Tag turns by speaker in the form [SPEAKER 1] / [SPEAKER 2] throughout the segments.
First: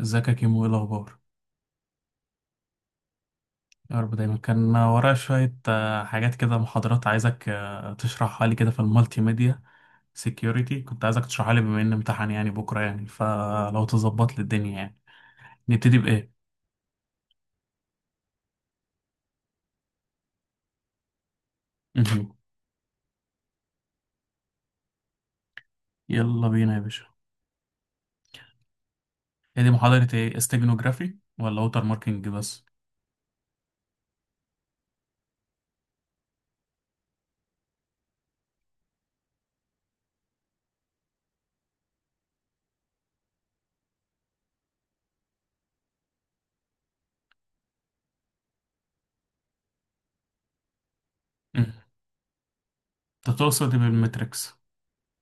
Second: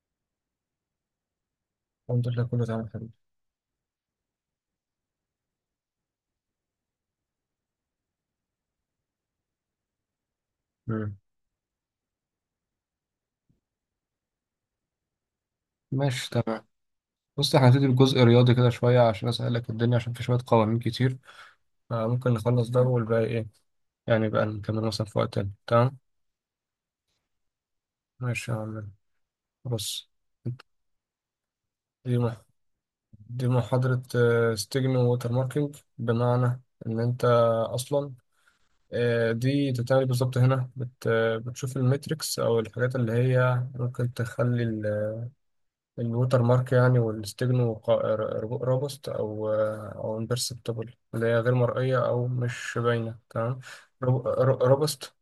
[SPEAKER 1] ازيك يا كيمو؟ ايه الاخبار؟
[SPEAKER 2] الحمد لله، كله تمام يا حبيبي.
[SPEAKER 1] يا رب دايما. كان ورايا شويه حاجات كده، محاضرات عايزك تشرحها لي كده في المالتي ميديا سيكيوريتي. كنت
[SPEAKER 2] مم.
[SPEAKER 1] عايزك تشرحها لي بما ان امتحان يعني بكره، يعني فلو تظبط لي الدنيا يعني. نبتدي
[SPEAKER 2] ماشي،
[SPEAKER 1] بايه؟
[SPEAKER 2] تمام. بص، احنا هنبتدي بجزء رياضي كده شوية عشان أسهلك الدنيا، عشان في شوية قوانين كتير، فممكن
[SPEAKER 1] مهم.
[SPEAKER 2] نخلص ده والباقي إيه يعني بقى نكمل مثلا في وقت تاني. تمام،
[SPEAKER 1] يلا بينا يا باشا.
[SPEAKER 2] ماشي يا عم.
[SPEAKER 1] هي دي
[SPEAKER 2] بص،
[SPEAKER 1] محاضره ايه، استيجنوجرافي ولا ووتر
[SPEAKER 2] دي
[SPEAKER 1] ماركينج
[SPEAKER 2] مح...
[SPEAKER 1] بس؟
[SPEAKER 2] دي محاضرة ستيجن ووتر ماركينج، بمعنى إن أنت أصلا، دي تتعمل بالظبط هنا. بتشوف الميتريكس أو الحاجات اللي هي ممكن تخلي الوتر مارك يعني، والاستجنو رابست، او امبرسبتبل، اللي هي غير
[SPEAKER 1] مهم.
[SPEAKER 2] مرئيه او مش باينه.
[SPEAKER 1] انت
[SPEAKER 2] تمام.
[SPEAKER 1] تقصد إيه بالمتريكس؟
[SPEAKER 2] رابست.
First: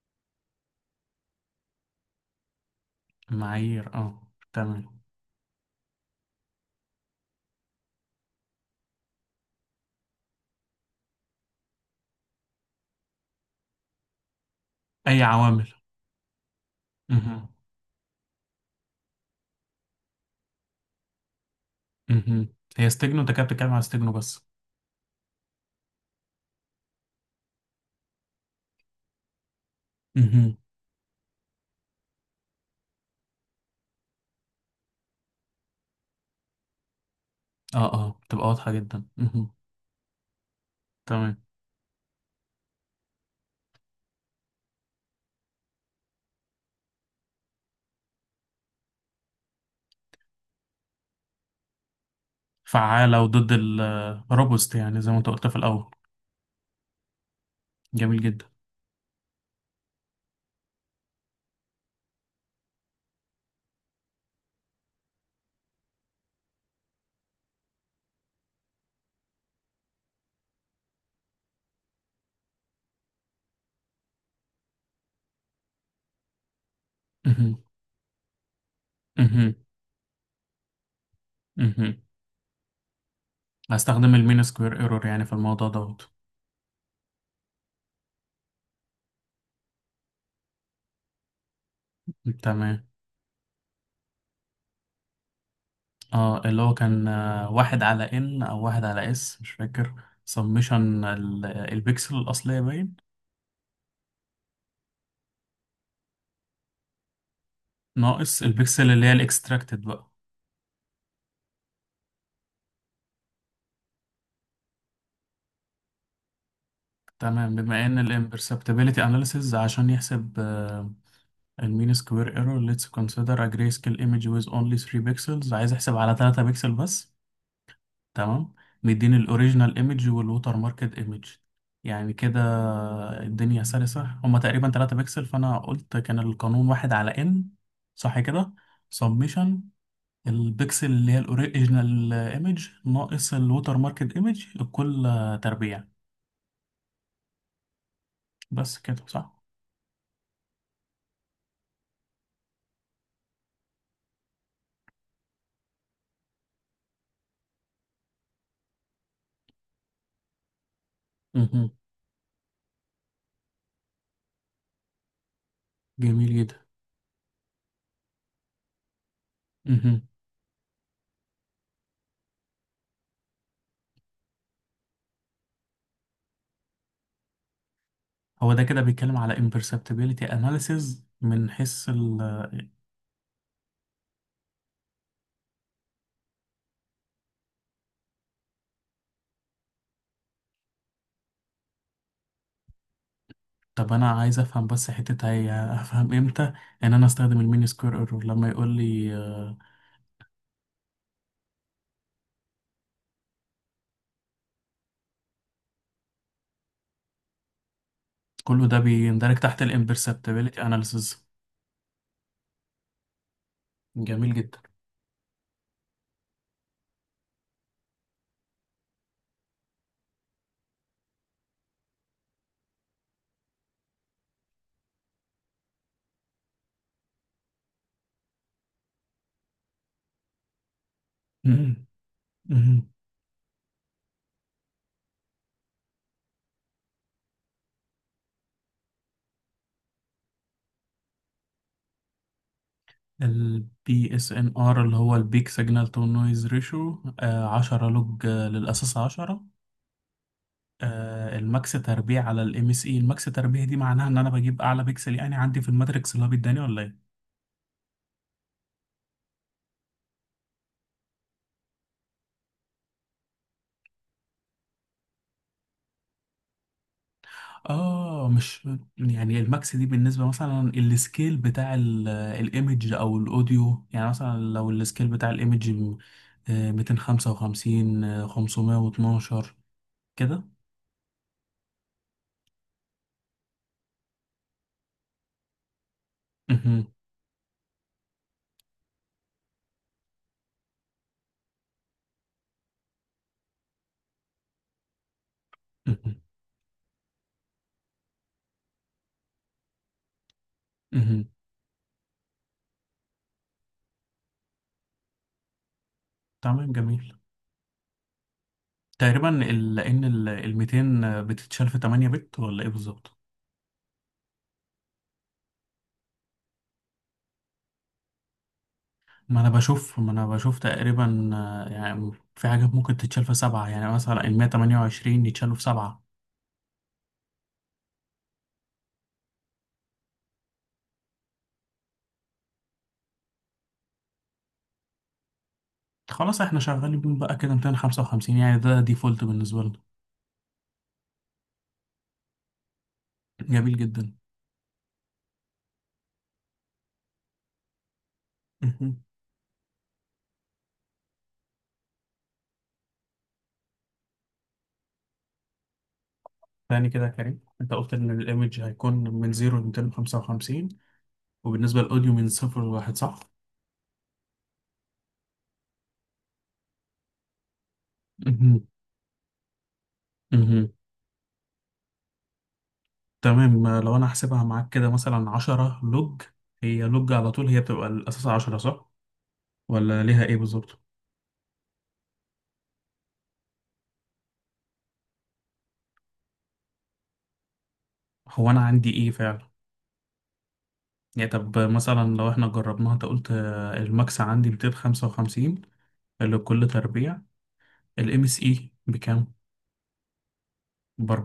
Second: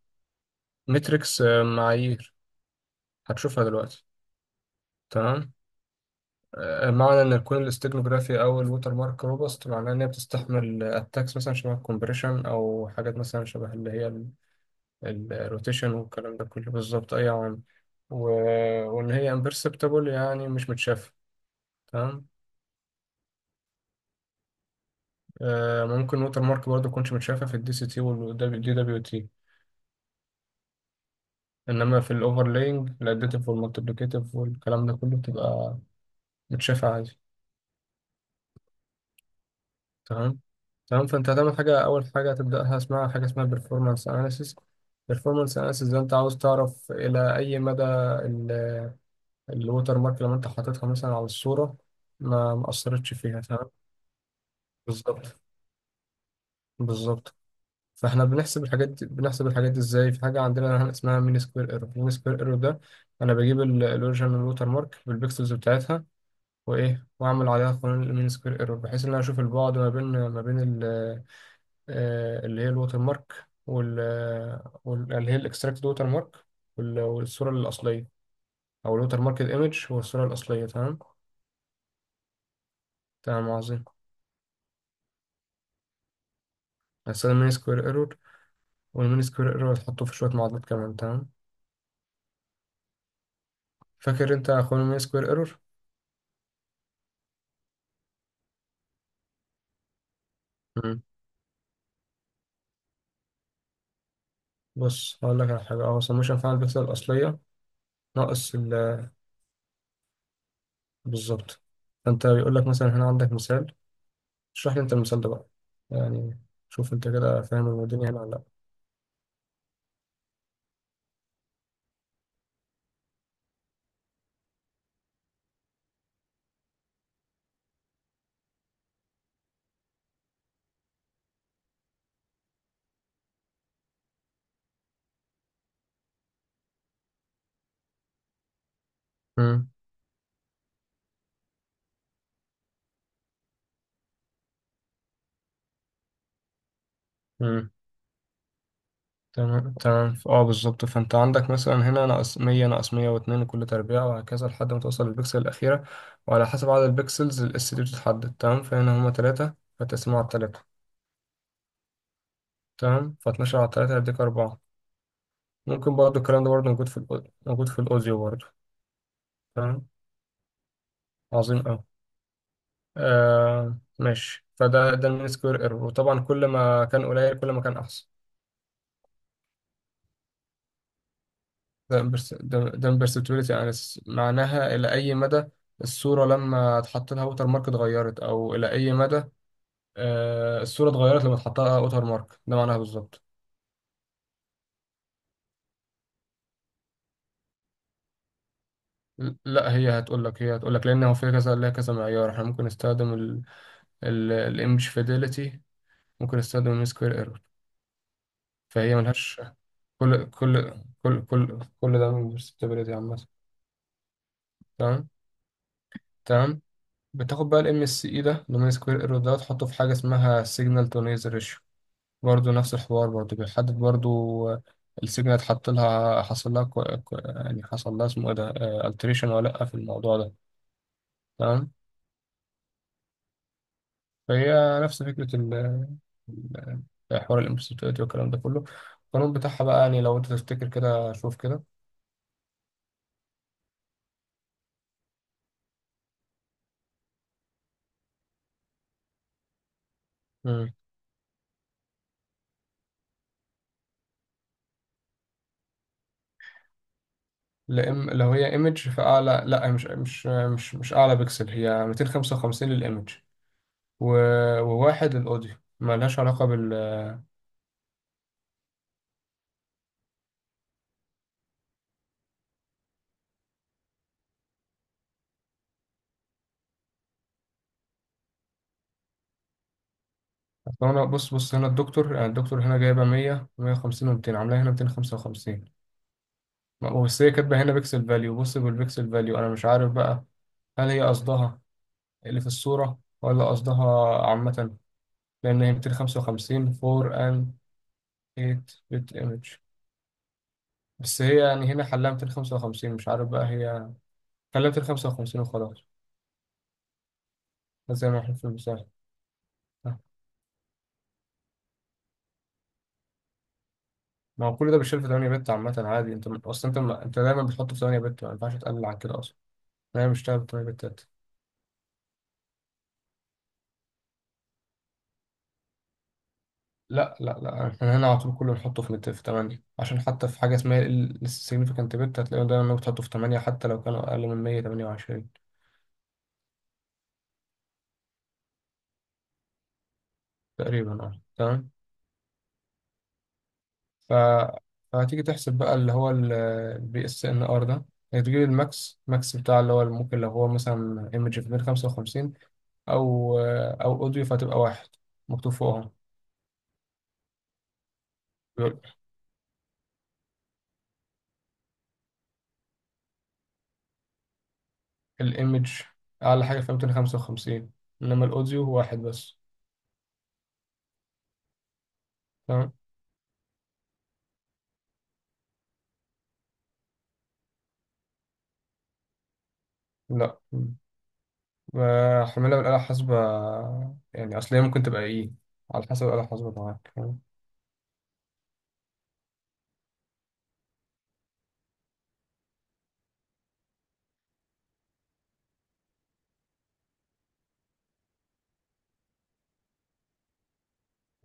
[SPEAKER 2] متريكس، معايير، هتشوفها
[SPEAKER 1] معايير،
[SPEAKER 2] دلوقتي.
[SPEAKER 1] اه تمام.
[SPEAKER 2] تمام. معنى ان يكون الاستجنوغرافي او الوتر مارك روبست معناه ان هي بتستحمل اتاكس مثلا شبه الكومبريشن، او حاجات مثلا شبه اللي هي
[SPEAKER 1] اي عوامل.
[SPEAKER 2] الروتيشن والكلام ده كله، بالظبط، اي
[SPEAKER 1] مهم.
[SPEAKER 2] عوامل. و- وان هي امبرسبتبل يعني مش متشافه. تمام.
[SPEAKER 1] مهم. هي استيجنو، انت كده بتتكلم على استيجنو بس؟
[SPEAKER 2] ممكن ووتر مارك برضه تكونش متشافة في الدي سي تي والدي دبليو تي،
[SPEAKER 1] مهم.
[SPEAKER 2] انما في الاوفرلاينج الاديتيف والمالتيبليكيتيف والكلام ده كله بتبقى متشافة عادي.
[SPEAKER 1] اه اه، تبقى واضحه جدا. مهم.
[SPEAKER 2] تمام، تمام. فانت
[SPEAKER 1] تمام،
[SPEAKER 2] هتعمل حاجة، اول حاجة هتبدأها اسمها حاجة اسمها performance analysis. performance analysis ده انت عاوز تعرف الى اي مدى ال- الووتر مارك لما انت حاططها مثلا على الصورة ما اثرتش
[SPEAKER 1] فعالة
[SPEAKER 2] فيها.
[SPEAKER 1] وضد
[SPEAKER 2] تمام،
[SPEAKER 1] الروبوست، يعني زي ما انت
[SPEAKER 2] بالظبط،
[SPEAKER 1] قلت في الأول.
[SPEAKER 2] بالظبط.
[SPEAKER 1] جميل
[SPEAKER 2] فاحنا
[SPEAKER 1] جدا.
[SPEAKER 2] بنحسب الحاجات دي، ازاي؟ في حاجه عندنا اسمها مين سكوير ايرور. مين سكوير ايرور ده انا بجيب الاوريجينال ووتر مارك بالبيكسلز بتاعتها، وايه، واعمل عليها قانون المين سكوير ايرور، بحيث ان انا اشوف البعد ما بين اللي هي الووتر مارك وال آه، وال- اللي هي الاكستراكت ووتر مارك، وال- والصوره
[SPEAKER 1] مهم.
[SPEAKER 2] الاصليه، او الووتر مارك
[SPEAKER 1] مهم.
[SPEAKER 2] الايمج والصوره الاصليه. تمام،
[SPEAKER 1] مهم.
[SPEAKER 2] تمام، عظيم.
[SPEAKER 1] هستخدم المين سكوير ايرور يعني في الموضوع دوت.
[SPEAKER 2] هستخدم مين سكوير ايرور، والمين سكوير ايرور هتحطه في شويه معادلات كمان. تمام.
[SPEAKER 1] تمام.
[SPEAKER 2] فاكر انت قانون المين سكوير ايرور؟
[SPEAKER 1] اه، اللي هو كان واحد على ان او واحد على اس، مش فاكر. سمشن البكسل الأصلية باين،
[SPEAKER 2] بص، هقول لك على حاجة. اه، سموشن فعلا البكسل الأصلية
[SPEAKER 1] ناقص
[SPEAKER 2] ناقص ال
[SPEAKER 1] البكسل اللي هي
[SPEAKER 2] آه،
[SPEAKER 1] الاكستراكتد بقى.
[SPEAKER 2] بالظبط. فأنت بيقول لك مثلا هنا عندك مثال، اشرح لي أنت المثال ده بقى يعني، شوف أنت كده
[SPEAKER 1] تمام.
[SPEAKER 2] فاهم
[SPEAKER 1] بما ان
[SPEAKER 2] الدنيا هنا ولا لأ.
[SPEAKER 1] الامبرسبتابيلتي اناليسيز عشان يحسب المين سكوير ايرور، ليتس كونسيدر ا جراي سكيل ايمج ويز اونلي 3 بيكسلز. عايز احسب على 3 بيكسل بس. تمام. مديني الاوريجينال ايمج والوتر ماركت ايمج، يعني كده الدنيا سلسة. هما تقريبا 3 بكسل، فانا قلت كان القانون واحد على ان، صح كده؟ سبميشن
[SPEAKER 2] مم.
[SPEAKER 1] البكسل اللي هي الاوريجينال ايمج ناقص الوتر ماركت ايمج الكل تربيع.
[SPEAKER 2] مم.
[SPEAKER 1] بس كده صح؟
[SPEAKER 2] تمام، تمام. بالظبط، فأنت عندك مثلا هنا ناقص 100 ناقص 102 كل تربيع وهكذا لحد ما توصل للبكسل الأخيرة، وعلى حسب عدد البكسلز الاس دي بتتحدد. تمام، فهنا هما تلاتة فتقسمه على تلاتة.
[SPEAKER 1] مهم.
[SPEAKER 2] تمام، ف12 على تلاتة هيديك أربعة. ممكن برضه
[SPEAKER 1] جميل
[SPEAKER 2] الكلام ده
[SPEAKER 1] جدا.
[SPEAKER 2] برضه موجود في الأوديو برضه. تمام،
[SPEAKER 1] مهم.
[SPEAKER 2] عظيم أوي. آه، ماشي، فده ده المين سكوير ايرور، وطبعا كل ما كان قليل كل ما كان احسن.
[SPEAKER 1] هو ده كده بيتكلم على imperceptibility analysis، من حيث؟
[SPEAKER 2] ده امبرسبتوريتي اناليسيس، معناها الى اي مدى الصوره لما اتحط لها ووتر مارك اتغيرت، او الى اي مدى الصوره اتغيرت لما اتحط لها ووتر مارك، ده معناها بالظبط.
[SPEAKER 1] طب انا عايز افهم بس حتة، هي افهم امتى ان انا استخدم المين سكوير ايرور لما يقول لي
[SPEAKER 2] لا، هي هتقول لك، لان هو في كذا، ليها كذا معيار، احنا ممكن نستخدم الايمج فيديليتي، ممكن نستخدم المين سكوير ايرور،
[SPEAKER 1] كله ده
[SPEAKER 2] فهي
[SPEAKER 1] بيندرج
[SPEAKER 2] ملهاش.
[SPEAKER 1] تحت
[SPEAKER 2] كل
[SPEAKER 1] الامبرسبتابيلتي
[SPEAKER 2] كل كل
[SPEAKER 1] اناليسيز.
[SPEAKER 2] كل كل ده من perceptibility عامة.
[SPEAKER 1] جميل جدا.
[SPEAKER 2] تمام، تمام. بتاخد بقى الام اس اي ده، دومين سكوير ايرور ده، تحطه في حاجه اسمها سيجنال تو نويز ريشيو، برضه نفس الحوار، برضه بيحدد برضه السيجنال اتحط لها، حصل لها يعني حصل لها اسمه ايه ده، التريشن ولا لا في الموضوع ده. تمام. فهي نفس فكره ال- حوار الامبسيتويتي والكلام ده كله. القانون بتاعها بقى، يعني لو انت تفتكر كده، شوف كده.
[SPEAKER 1] البي اس ان ار، اللي هو البيك سيجنال تو نويز ريشيو، 10 لوج للاساس 10.
[SPEAKER 2] مم.
[SPEAKER 1] الماكس تربيع على الام اس اي. الماكس تربيع دي معناها ان انا بجيب اعلى بيكسل يعني عندي في الماتريكس، اللي هو بيداني ولا إيه؟
[SPEAKER 2] لو هي ايمج فاعلى، لا، مش اعلى بكسل، هي 255 للايمج، و وواحد الأوديو، ملهاش علاقة بال.
[SPEAKER 1] اه مش. يعني الماكس دي بالنسبه مثلا السكيل بتاع الايمج او الاوديو، يعني مثلا لو السكيل بتاع الايمج 255، 512 كده.
[SPEAKER 2] أصل أنا، بص هنا الدكتور، يعني الدكتور هنا جايبة 100، 150 و200، عاملاها هنا 255.
[SPEAKER 1] مهم،
[SPEAKER 2] بس هي كاتبة هنا بيكسل فاليو، بص بالبيكسل فاليو، أنا مش عارف بقى، هل هي قصدها اللي في الصورة ولا قصدها عامة؟ لأن هي
[SPEAKER 1] مهم،
[SPEAKER 2] 255 4 and 8 bit image. بس
[SPEAKER 1] مهم.
[SPEAKER 2] هي يعني هنا حلها 255، مش عارف بقى، هي حلها 255 وخلاص،
[SPEAKER 1] تمام، جميل.
[SPEAKER 2] زي ما احنا في المثال.
[SPEAKER 1] تقريبا لان ال 200 بتتشال في 8 بت ولا ايه بالظبط؟
[SPEAKER 2] ما هو كل ده بيشتغل في 8 بت عامة عادي، انت م- اصلا انت م- انت دايما بتحطه في 8 بت، ما ينفعش تقلل عن كده اصلا.
[SPEAKER 1] ما انا بشوف
[SPEAKER 2] انا
[SPEAKER 1] ما
[SPEAKER 2] مش
[SPEAKER 1] انا
[SPEAKER 2] بشتغل في
[SPEAKER 1] بشوف
[SPEAKER 2] 8 بتات؟
[SPEAKER 1] تقريبا يعني في حاجات ممكن تتشال في سبعة، يعني مثلا ال 128 يتشالوا في سبعة.
[SPEAKER 2] لا لا لا، احنا هنا على طول كله بنحطه في 8، عشان حتى في حاجة اسمها ال significant بت، هتلاقيهم دايما انهم بتحطه في 8، حتى لو كانوا اقل من 128.
[SPEAKER 1] خلاص احنا شغالين بيهم بقى كده 255، يعني ده ديفولت بالنسبة لنا.
[SPEAKER 2] تقريبا، اه، تمام.
[SPEAKER 1] جميل
[SPEAKER 2] ف
[SPEAKER 1] جدا.
[SPEAKER 2] فهتيجي تحسب بقى اللي هو البي اس ان ار ده، هتجيب الماكس.
[SPEAKER 1] مهم.
[SPEAKER 2] ماكس بتاع اللي هو، ممكن لو هو مثلا ايمج في 155، او او اوديو، فهتبقى واحد مكتوب فوقهم.
[SPEAKER 1] تاني كده يا كريم، انت قلت ان الايمج هيكون من 0 ل 255، وبالنسبة للاوديو من 0 ل 1، صح؟
[SPEAKER 2] الايمج اعلى حاجه فيها 255، انما الاوديو
[SPEAKER 1] مهم.
[SPEAKER 2] هو واحد بس.
[SPEAKER 1] مهم.
[SPEAKER 2] تمام.
[SPEAKER 1] تمام. لو انا هحسبها معاك كده، مثلا 10 لوج. هي لوج على طول هي بتبقى الاساس 10، صح؟ ولا ليها ايه
[SPEAKER 2] لا،
[SPEAKER 1] بالظبط؟
[SPEAKER 2] حملها بالاله الحاسبه، يعني اصل هي ممكن تبقى ايه على حسب الاله الحاسبه معاك. تمام.
[SPEAKER 1] هو انا عندي ايه فعلا؟ يعني طب مثلا لو احنا جربناها، انت قلت الماكس عندي 255، اللي بكل تربيع. الام اس اي بكام؟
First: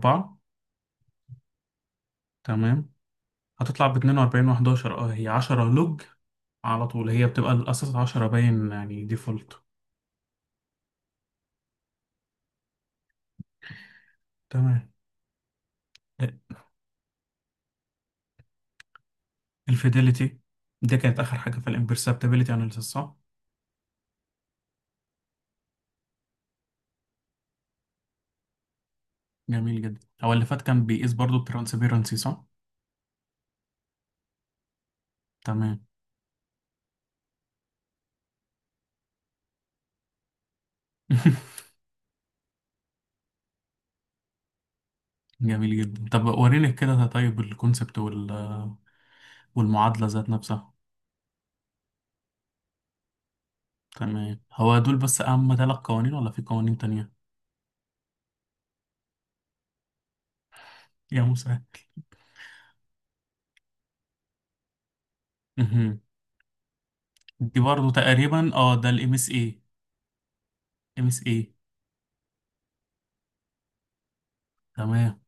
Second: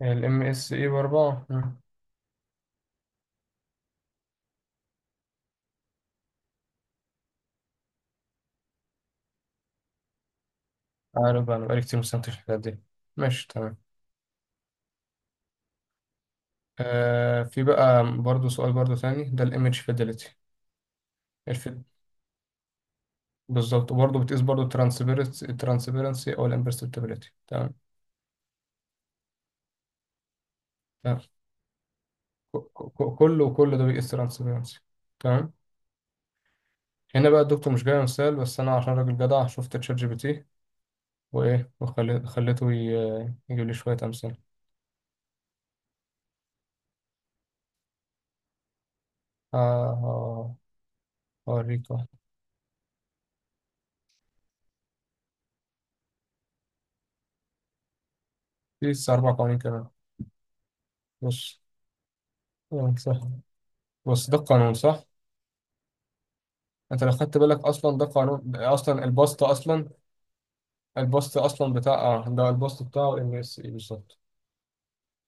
[SPEAKER 2] يعني الام اس اي باربعه.
[SPEAKER 1] تمام. هتطلع باتنين وأربعين وحداشر. اه، هي عشرة لوج على طول، هي بتبقى الأساس عشرة باين، يعني ديفولت.
[SPEAKER 2] عارف بقى، انا بقالي كتير مستمتعش في الحاجات دي. ماشي، تمام.
[SPEAKER 1] تمام.
[SPEAKER 2] آه، في بقى برضو سؤال برضو تاني، ده الايمج فيدلتي.
[SPEAKER 1] الفيديليتي دي كانت آخر حاجة في
[SPEAKER 2] الفيد
[SPEAKER 1] الامبرسبتابيلتي أناليسيس، صح؟
[SPEAKER 2] بالظبط، وبرضه بتقيس برضه الترانسبيرنسي، الترانسبيرنسي او الامبرسبتابيلتي. تمام،
[SPEAKER 1] جميل جدا. هو اللي فات كان بيقيس
[SPEAKER 2] تمام.
[SPEAKER 1] برضو الترانسبيرنسي، صح؟
[SPEAKER 2] كله ده بيقيس ترانسبيرنسي.
[SPEAKER 1] تمام.
[SPEAKER 2] هنا بقى الدكتور مش جاي مثال، بس انا عشان راجل جدع شفت تشات جي بي تي، وايه، وخلي- خليته يجيب لي شويه امثله.
[SPEAKER 1] جميل جدا. طب وريني كده ده. طيب الكونسبت وال،
[SPEAKER 2] ه-
[SPEAKER 1] والمعادلة ذات
[SPEAKER 2] ه-
[SPEAKER 1] نفسها.
[SPEAKER 2] هوريك واحد.
[SPEAKER 1] تمام. هو دول بس أهم ثلاث قوانين، ولا في قوانين تانية؟
[SPEAKER 2] في لسه اربع قوانين كمان.
[SPEAKER 1] يا
[SPEAKER 2] بص،
[SPEAKER 1] مسهل.
[SPEAKER 2] قانون صح، بص ده القانون صح.
[SPEAKER 1] مهم.
[SPEAKER 2] انت لو خدت
[SPEAKER 1] دي
[SPEAKER 2] بالك
[SPEAKER 1] برضو
[SPEAKER 2] اصلا ده قانون،
[SPEAKER 1] تقريبا اه،
[SPEAKER 2] ده
[SPEAKER 1] ده
[SPEAKER 2] اصلا
[SPEAKER 1] الام اس
[SPEAKER 2] البسط.
[SPEAKER 1] اي،
[SPEAKER 2] اصلا
[SPEAKER 1] ام اس ايه؟
[SPEAKER 2] بتاع، اه، ده البسط بتاعه ام اس اي بالظبط.
[SPEAKER 1] تمام،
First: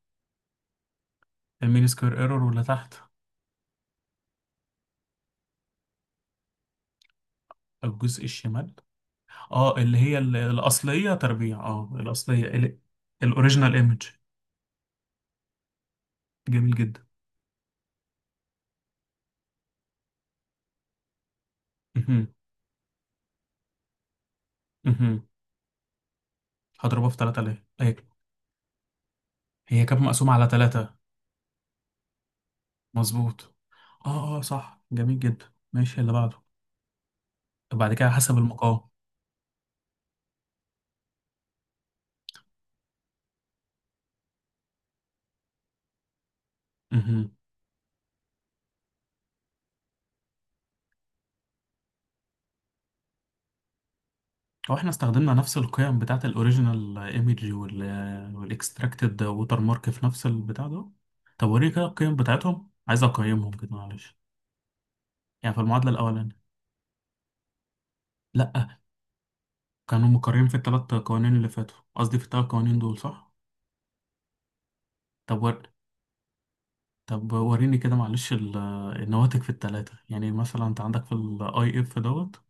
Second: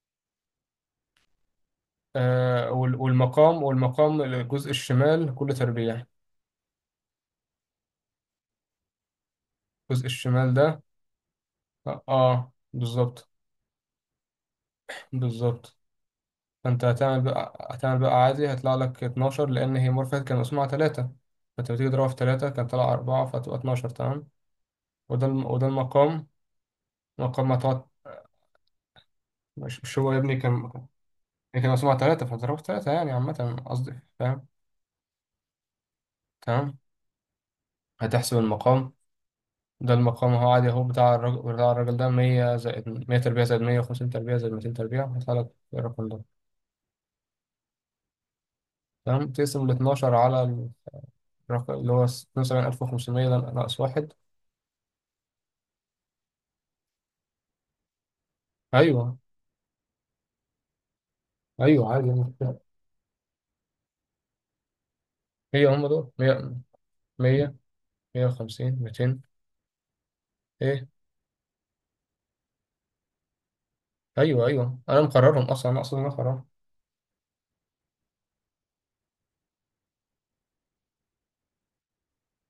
[SPEAKER 1] المين سكوير ايرور. ولا
[SPEAKER 2] آه
[SPEAKER 1] تحت،
[SPEAKER 2] وال- والمقام والمقام الجزء الشمال كله تربيع.
[SPEAKER 1] الجزء الشمال؟ اه، اللي
[SPEAKER 2] الجزء
[SPEAKER 1] هي
[SPEAKER 2] الشمال ده،
[SPEAKER 1] الاصليه تربيع. اه،
[SPEAKER 2] اه،
[SPEAKER 1] الاصليه،
[SPEAKER 2] بالظبط،
[SPEAKER 1] الاوريجينال ايمج.
[SPEAKER 2] بالظبط.
[SPEAKER 1] جميل
[SPEAKER 2] فانت
[SPEAKER 1] جدا.
[SPEAKER 2] هتعمل بقى، عادي هيطلع لك 12، لان هي مورفيت كان مسموعة 3، فانت بتيجي تضربها في
[SPEAKER 1] مهم.
[SPEAKER 2] 3 كان طلع 4 فتبقى 12. تمام.
[SPEAKER 1] مهم.
[SPEAKER 2] وده المقام.
[SPEAKER 1] هضربها في
[SPEAKER 2] مقام ما
[SPEAKER 1] 3000؟
[SPEAKER 2] تقعد،
[SPEAKER 1] ايوه.
[SPEAKER 2] مش,
[SPEAKER 1] هي
[SPEAKER 2] مش
[SPEAKER 1] كانت
[SPEAKER 2] هو يا
[SPEAKER 1] مقسومه
[SPEAKER 2] ابني
[SPEAKER 1] على
[SPEAKER 2] كان،
[SPEAKER 1] 3.
[SPEAKER 2] هي كان مسموعة 3 فضربها في 3، يعني
[SPEAKER 1] مظبوط.
[SPEAKER 2] عامة قصدي
[SPEAKER 1] اه اه
[SPEAKER 2] فاهم.
[SPEAKER 1] صح، جميل جدا. ماشي، اللي بعده.
[SPEAKER 2] تمام،
[SPEAKER 1] بعد كده حسب
[SPEAKER 2] هتحسب
[SPEAKER 1] المقام.
[SPEAKER 2] المقام. ده المقام اهو، عادي اهو، بتاع الراجل ده 100 زائد 100 تربيع زائد 150 تربيع زائد 200 تربيع، هيطلع لك الرقم ده.
[SPEAKER 1] مهم.
[SPEAKER 2] تمام، تقسم ال 12 على الرقم اللي هو 72,500 ده ناقص واحد.
[SPEAKER 1] هو احنا استخدمنا نفس القيم بتاعت الاوريجينال ايمج
[SPEAKER 2] ايوه.
[SPEAKER 1] والاكستراكتد ووتر مارك في نفس البتاع ده؟ طب وريني كده
[SPEAKER 2] ايوه عادي
[SPEAKER 1] القيم
[SPEAKER 2] يعني.
[SPEAKER 1] بتاعتهم، عايز اقيمهم كده معلش. يعني في
[SPEAKER 2] هي هم
[SPEAKER 1] المعادلة
[SPEAKER 2] دول
[SPEAKER 1] الأولانية.
[SPEAKER 2] 100، 100، 150،
[SPEAKER 1] لأ،
[SPEAKER 2] 200.
[SPEAKER 1] كانوا مكررين في
[SPEAKER 2] ايه،
[SPEAKER 1] التلات قوانين اللي فاتوا، قصدي في التلات قوانين دول، صح؟
[SPEAKER 2] ايوه، ايوه، انا
[SPEAKER 1] طب
[SPEAKER 2] مقررهم
[SPEAKER 1] ور...
[SPEAKER 2] اصلا، انا مقررهم.
[SPEAKER 1] طب وريني كده معلش النواتج في التلاتة، يعني مثلا أنت عندك في ال IF دوت،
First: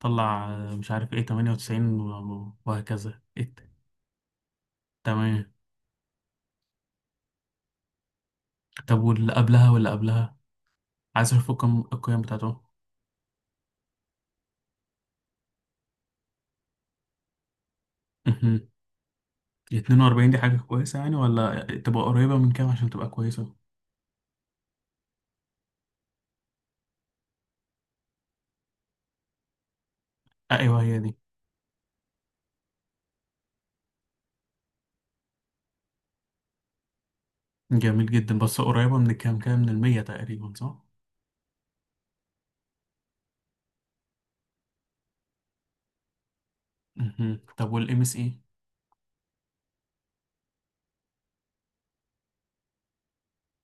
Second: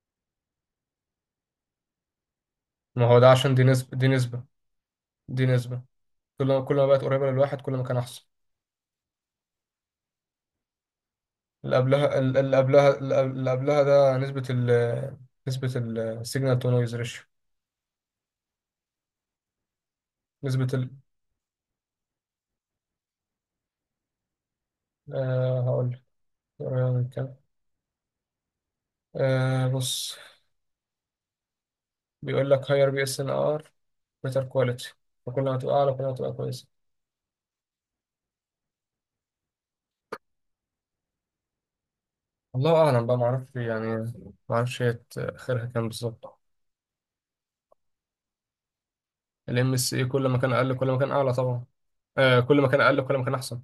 [SPEAKER 1] طلع مش عارف إيه 98
[SPEAKER 2] ما هو
[SPEAKER 1] وهكذا
[SPEAKER 2] ده
[SPEAKER 1] إيه.
[SPEAKER 2] عشان دي نسبة، دي نسبة،
[SPEAKER 1] تمام.
[SPEAKER 2] دي نسبة. كل ما، بقت قريبة للواحد كل ما كان احسن.
[SPEAKER 1] طب واللي قبلها عايز أشوف
[SPEAKER 2] اللي
[SPEAKER 1] القيم
[SPEAKER 2] قبلها،
[SPEAKER 1] القيم بتاعتهم.
[SPEAKER 2] اللي قبلها ده نسبة نسبة السيجنال تو نويز ريشيو.
[SPEAKER 1] مهم. 42 دي حاجة
[SPEAKER 2] نسبة ال
[SPEAKER 1] كويسة يعني، ولا تبقى قريبة من كام عشان تبقى كويسة؟
[SPEAKER 2] آه هقول لك قريبة من كام. آه، بص،
[SPEAKER 1] أيوه هي دي.
[SPEAKER 2] بيقول لك هاير بي اس ان ار بيتر كواليتي، فكل ما تبقى اعلى كل ما تبقى كويسة.
[SPEAKER 1] جميل جدا، بس قريبة من كام، كام من المية تقريبا، صح؟
[SPEAKER 2] الله اعلم بقى، ما اعرفش يعني، ما اعرفش هي اخرها كام بالظبط.
[SPEAKER 1] مهم. طب والام اس اي؟
[SPEAKER 2] الام اس اي كل ما كان اقل كل ما كان اعلى طبعا، آه كل ما كان اقل كل ما كان احسن.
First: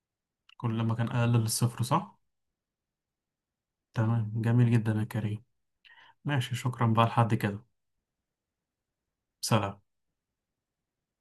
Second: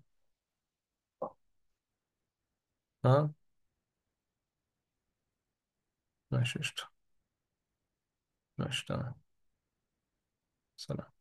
[SPEAKER 1] كل ما كان اقل للصفر، صح.
[SPEAKER 2] اه،
[SPEAKER 1] تمام، جميل جدا يا كريم. ماشي،
[SPEAKER 2] ماشي،
[SPEAKER 1] شكرا
[SPEAKER 2] قشطة.
[SPEAKER 1] بقى لحد كده.
[SPEAKER 2] ماشي، تمام.
[SPEAKER 1] سلام.
[SPEAKER 2] سلام.